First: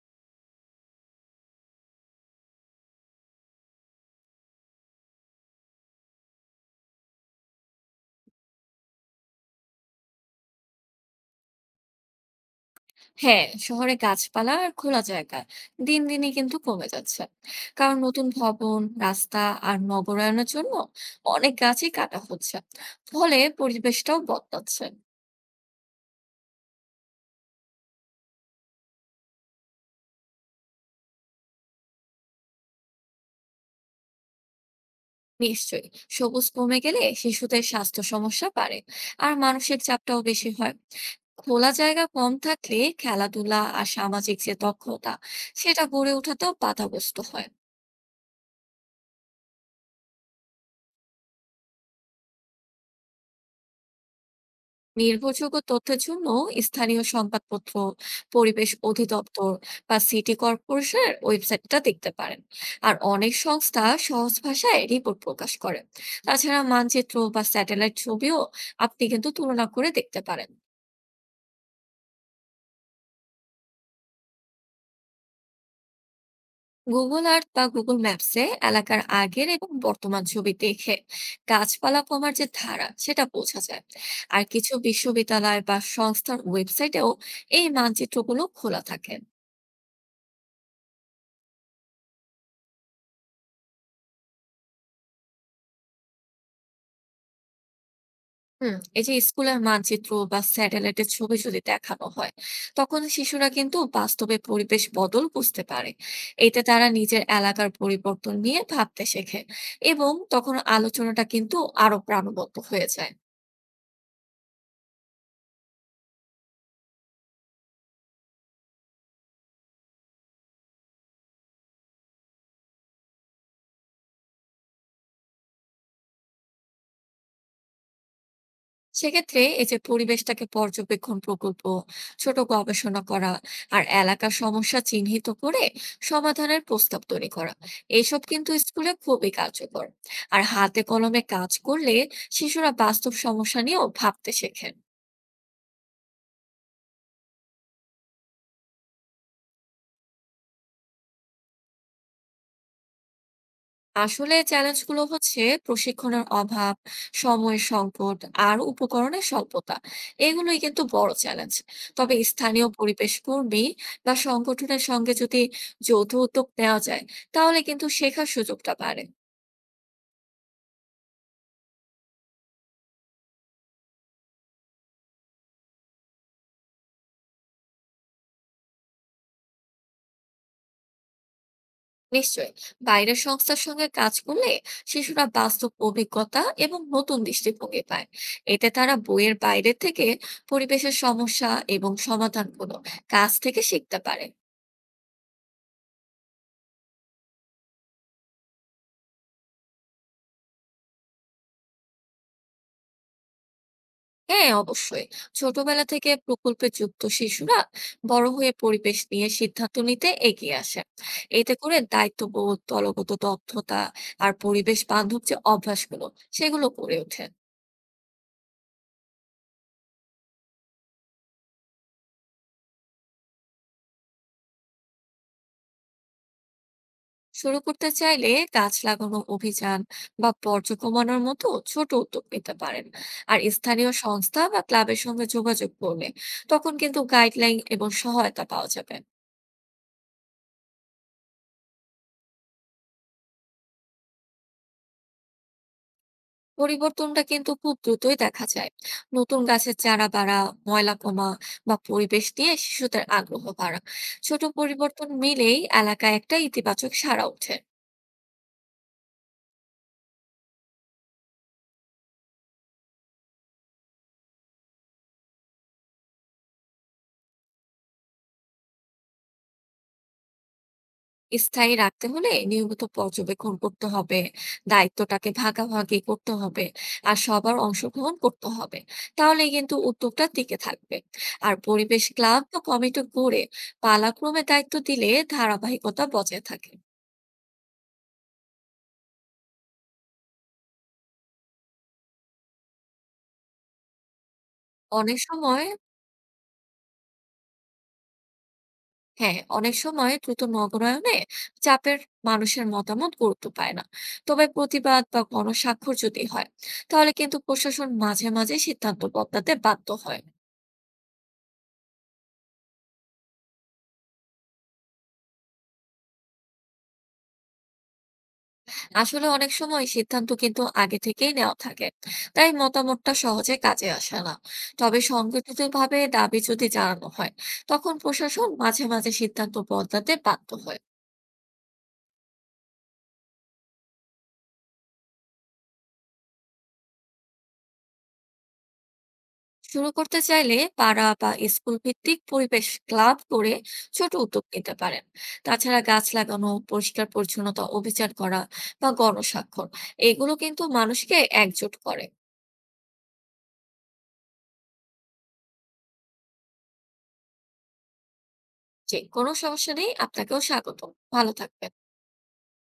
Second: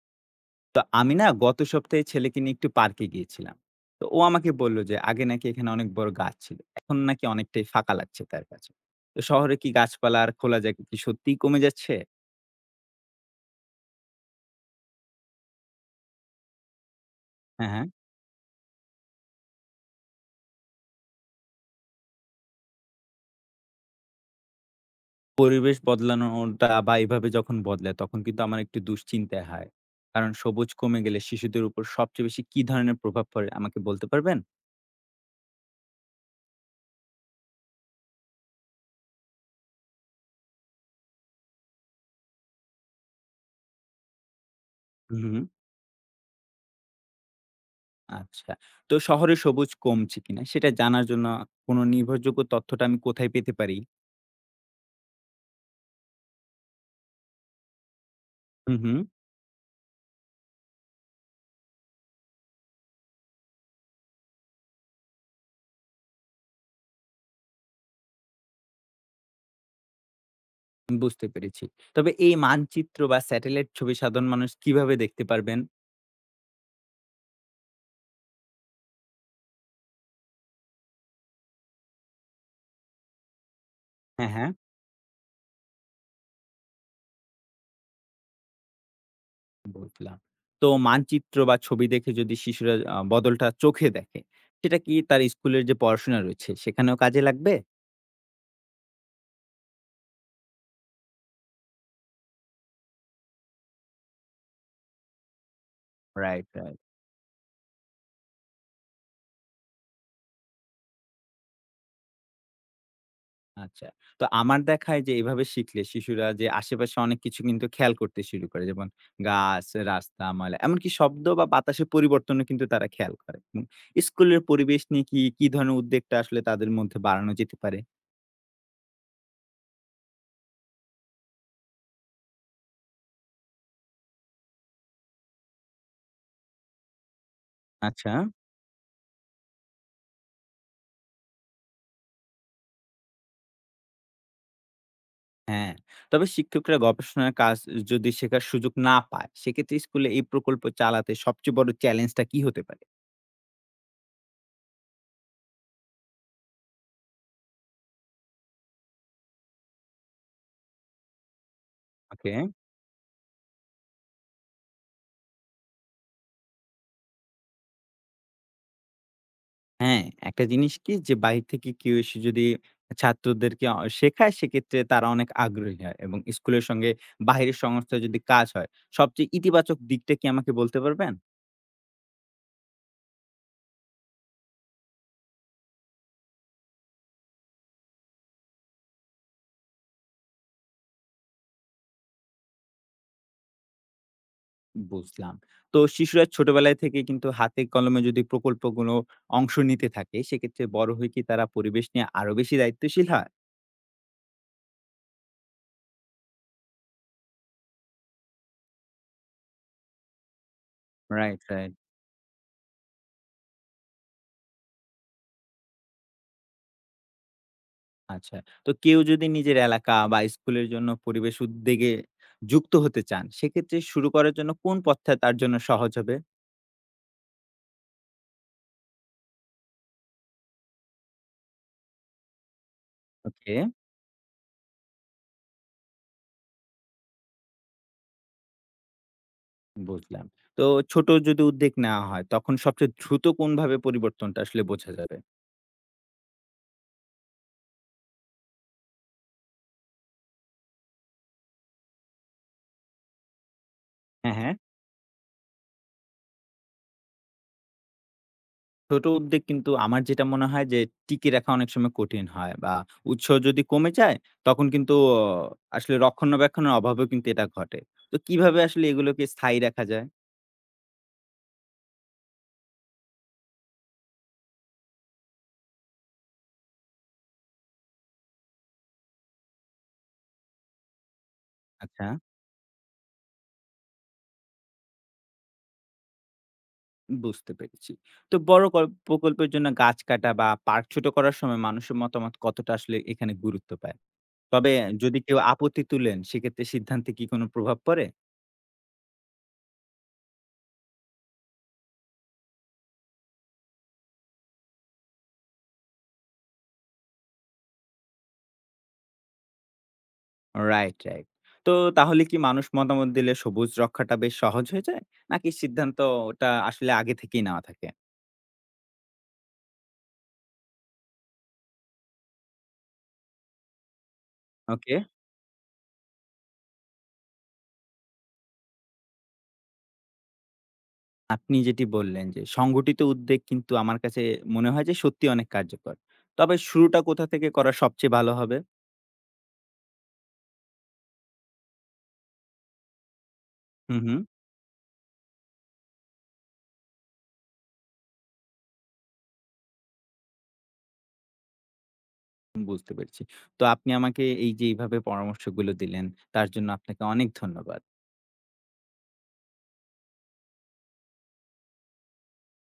তো আমি না গত সপ্তাহে ছেলেকে নিয়ে একটু পার্কে গিয়েছিলাম। তো ও আমাকে বলল যে আগে নাকি এখানে অনেক বড় গাছ ছিল। এখন নাকি অনেকটাই ফাঁকা লাগছে তার কাছে। তো শহরে কি গাছপালা আর খোলা জায়গা কি সত্যিই কমে যাচ্ছে? হ্যাঁ, শহরে গাছপালা আর খোলা জায়গা দিন দিনই কিন্তু কমে যাচ্ছে। হ্যাঁ, হ্যাঁ। কারণ নতুন ভবন, রাস্তা আর নগরায়নের জন্য অনেক গাছই কাটা হচ্ছে, ফলে পরিবেশটাও বদলাচ্ছে। পরিবেশ বদলানোটা বা এভাবে যখন বদলায় তখন কিন্তু আমার একটু দুশ্চিন্তায় হয়। কারণ সবুজ কমে গেলে শিশুদের উপর সবচেয়ে বেশি কি ধরনের প্রভাব পড়ে আমাকে বলতে পারবেন? নিশ্চয়ই। সবুজ কমে গেলে শিশুদের স্বাস্থ্য সমস্যা বাড়ে আর মানসিক চাপটাও বেশি হয়। খোলা জায়গা কম থাকলে খেলাধুলা আর সামাজিক যে দক্ষতা, হুম, হুম। সেটা গড়ে ওঠাতেও বাধাগ্রস্ত হয়। আচ্ছা। তো শহরে সবুজ কমছে কিনা সেটা জানার জন্য কোনো নির্ভরযোগ্য তথ্যটা আমি কোথায় পেতে পারি? নির্ভরযোগ্য তথ্যের জন্য স্থানীয় সংবাদপত্র, পরিবেশ হুম, হুম। অধিদপ্তর বা সিটি কর্পোরেশনের ওয়েবসাইটটা দেখতে পারেন। আর অনেক সংস্থা সহজ ভাষায় রিপোর্ট প্রকাশ করে। তাছাড়া মানচিত্র বা স্যাটেলাইট ছবিও আপনি কিন্তু তুলনা করে দেখতে পারেন। বুঝতে পেরেছি। তবে এই মানচিত্র বা স্যাটেলাইট ছবি সাধারণ মানুষ কিভাবে দেখতে পারবেন? গুগল আর্থ বা গুগল ম্যাপসে এলাকার আগের এবং বর্তমান ছবি দেখে গাছপালা কমার যে ধারা, সেটা বোঝা যায়। হ্যাঁ, আর হ্যাঁ। কিছু বিশ্ববিদ্যালয় বা সংস্থার ওয়েবসাইটেও এই মানচিত্রগুলো খোলা থাকে। বুঝলাম। তো মানচিত্র বা ছবি দেখে যদি শিশুরা বদলটা চোখে দেখে, সেটা কি তার স্কুলের যে পড়াশোনা রয়েছে সেখানেও কাজে লাগবে? হুম, এই যে স্কুলের মানচিত্র বা স্যাটেলাইটের ছবি যদি দেখানো হয়, তখন শিশুরা কিন্তু বাস্তবে পরিবেশ বদল বুঝতে পারে। রাইট, এতে রাইট। তারা নিজের এলাকার পরিবর্তন নিয়ে ভাবতে শেখে এবং তখন আলোচনাটা কিন্তু আরো প্রাণবন্ত হয়ে যায়। আচ্ছা। তো আমার দেখায় যে এভাবে শিখলে শিশুরা যে আশেপাশে অনেক কিছু কিন্তু খেয়াল করতে শুরু করে। যেমন গাছ, রাস্তা, ময়লা এমনকি শব্দ বা বাতাসের পরিবর্তনও কিন্তু তারা খেয়াল করে। হুম। স্কুলের পরিবেশ নিয়ে কি ধরনের উদ্বেগটা আসলে তাদের মধ্যে বাড়ানো যেতে পারে? সেক্ষেত্রে এই যে পরিবেশটাকে পর্যবেক্ষণ প্রকল্প, ছোট গবেষণা করা আর এলাকার সমস্যা চিহ্নিত করে সমাধানের প্রস্তাব তৈরি করা, আচ্ছা। এইসব কিন্তু স্কুলে খুবই কার্যকর। আর হাতে কলমে কাজ করলে শিশুরা বাস্তব সমস্যা নিয়েও ভাবতে শেখেন। হ্যাঁ, তবে শিক্ষকরা গবেষণার কাজ যদি শেখার সুযোগ না পায়, সেক্ষেত্রে স্কুলে এই প্রকল্প চালাতে সবচেয়ে বড় চ্যালেঞ্জটা কি হতে পারে? আসলে চ্যালেঞ্জগুলো হচ্ছে প্রশিক্ষণের অভাব, সময়ের সংকট আর উপকরণের স্বল্পতা। এগুলোই কিন্তু বড় চ্যালেঞ্জ। তবে ওকে। স্থানীয় পরিবেশ কর্মী বা সংগঠনের সঙ্গে যদি যৌথ উদ্যোগ নেওয়া যায়, তাহলে কিন্তু শেখার সুযোগটা বাড়ে। হ্যাঁ, একটা জিনিস কি যে বাহির থেকে কেউ এসে যদি ছাত্রদেরকে শেখায় সেক্ষেত্রে তারা অনেক আগ্রহী হয় এবং স্কুলের সঙ্গে বাহিরের সংস্থার যদি কাজ হয়, সবচেয়ে ইতিবাচক দিকটা কি আমাকে বলতে পারবেন? নিশ্চয়ই। বাইরের সংস্থার সঙ্গে কাজ করলে শিশুরা বাস্তব অভিজ্ঞতা এবং নতুন দৃষ্টিভঙ্গি পায়। এতে তারা বইয়ের বাইরে থেকে পরিবেশের সমস্যা এবং সমাধানগুলো কাজ থেকে শিখতে পারে। বুঝলাম। তো শিশুরা ছোটবেলায় থেকে কিন্তু হাতে কলমে যদি প্রকল্পগুলো অংশ নিতে থাকে, সেক্ষেত্রে বড় হয়ে কি তারা পরিবেশ নিয়ে আরো বেশি দায়িত্বশীল হয়? হ্যাঁ, অবশ্যই। ছোটবেলা থেকে প্রকল্পে যুক্ত শিশুরা বড় হয়ে পরিবেশ নিয়ে সিদ্ধান্ত নিতে এগিয়ে আসে। রাইট, এতে রাইট। করে দায়িত্ববোধ, দলগত দক্ষতা আর পরিবেশ বান্ধব যে অভ্যাসগুলো, সেগুলো গড়ে ওঠে। আচ্ছা। তো কেউ যদি নিজের এলাকা বা স্কুলের জন্য পরিবেশ উদ্যোগে যুক্ত হতে চান, সেক্ষেত্রে শুরু করার জন্য কোন পথটা তার জন্য সহজ হবে? শুরু করতে চাইলে গাছ লাগানো অভিযান বা বর্জ্য কমানোর মতো ছোট উদ্যোগ নিতে পারেন। আর ওকে, স্থানীয় সংস্থা বা ক্লাবের সঙ্গে যোগাযোগ করলে তখন কিন্তু গাইডলাইন এবং সহায়তা পাওয়া যাবে। বুঝলাম। তো ছোট যদি উদ্যোগ নেওয়া হয়, তখন সবচেয়ে দ্রুত কোনভাবে পরিবর্তনটা আসলে বোঝা যাবে? পরিবর্তনটা কিন্তু খুব দ্রুতই দেখা যায়, নতুন গাছের চারা বাড়া, ময়লা কমা বা পরিবেশ নিয়ে শিশুদের আগ্রহ বাড়া। হ্যাঁ, ছোট হ্যাঁ। পরিবর্তন মিলেই এলাকায় একটা ইতিবাচক সাড়া ওঠে। ছোট উদ্যোগ কিন্তু আমার যেটা মনে হয় যে টিকিয়ে রাখা অনেক সময় কঠিন হয় বা উৎসাহ যদি কমে যায়, তখন কিন্তু আসলে রক্ষণাবেক্ষণের অভাবেও কিন্তু এটা ঘটে। তো কিভাবে আসলে এগুলোকে স্থায়ী রাখা যায়? স্থায়ী রাখতে হলে নিয়মিত পর্যবেক্ষণ করতে হবে, দায়িত্বটাকে ভাগাভাগি করতে হবে আর সবার অংশগ্রহণ করতে হবে। তাহলে কিন্তু উদ্যোগটা টিকে থাকবে। আর পরিবেশ আচ্ছা। ক্লাব বা কমিটি গড়ে পালাক্রমে দায়িত্ব দিলে ধারাবাহিকতা বজায় থাকে। বুঝতে পেরেছি। তো বড় কল প্রকল্পের জন্য গাছ কাটা বা পার্ক ছোট করার সময় মানুষের মতামত কতটা আসলে এখানে গুরুত্ব পায়? তবে অনেক যদি কেউ সময়, আপত্তি তুলেন সেক্ষেত্রে সিদ্ধান্তে কি কোনো প্রভাব পড়ে? হ্যাঁ, অনেক সময় দ্রুত নগরায়নে চাপের মানুষের মতামত গুরুত্ব পায় না। তবে প্রতিবাদ বা গণস্বাক্ষর যদি হয়, তাহলে কিন্তু প্রশাসন মাঝে মাঝে সিদ্ধান্ত বদলাতে বাধ্য হয়। Right, right. তো তাহলে কি মানুষ মতামত দিলে সবুজ রক্ষাটা বেশ সহজ হয়ে যায়? নাকি সিদ্ধান্ত ওটা আসলে আগে থেকেই নেওয়া থাকে? আসলে অনেক সময় সিদ্ধান্ত কিন্তু আগে থেকেই নেওয়া থাকে, তাই মতামতটা সহজে কাজে আসে না। ওকে। তবে সংগঠিত ভাবে দাবি যদি জানানো হয়, তখন প্রশাসন মাঝে মাঝে সিদ্ধান্ত বদলাতে বাধ্য হয়। আপনি যেটি বললেন যে সংগঠিত উদ্বেগ কিন্তু আমার কাছে মনে হয় যে সত্যিই অনেক কার্যকর। তবে শুরুটা কোথা থেকে করা সবচেয়ে ভালো হবে? শুরু করতে চাইলে পাড়া বা স্কুল ভিত্তিক পরিবেশ ক্লাব করে হু, ছোট হু। উদ্যোগ নিতে পারেন। তাছাড়া গাছ লাগানো, পরিষ্কার পরিচ্ছন্নতা অভিযান করা বা গণস্বাক্ষর, এগুলো কিন্তু মানুষকে একজোট করে। বুঝতে পেরেছি। তো আপনি আমাকে এই যে এইভাবে পরামর্শগুলো দিলেন, তার জন্য আপনাকে অনেক ধন্যবাদ। যে কোনো সমস্যা নেই, আপনাকেও স্বাগত। ভালো থাকবেন।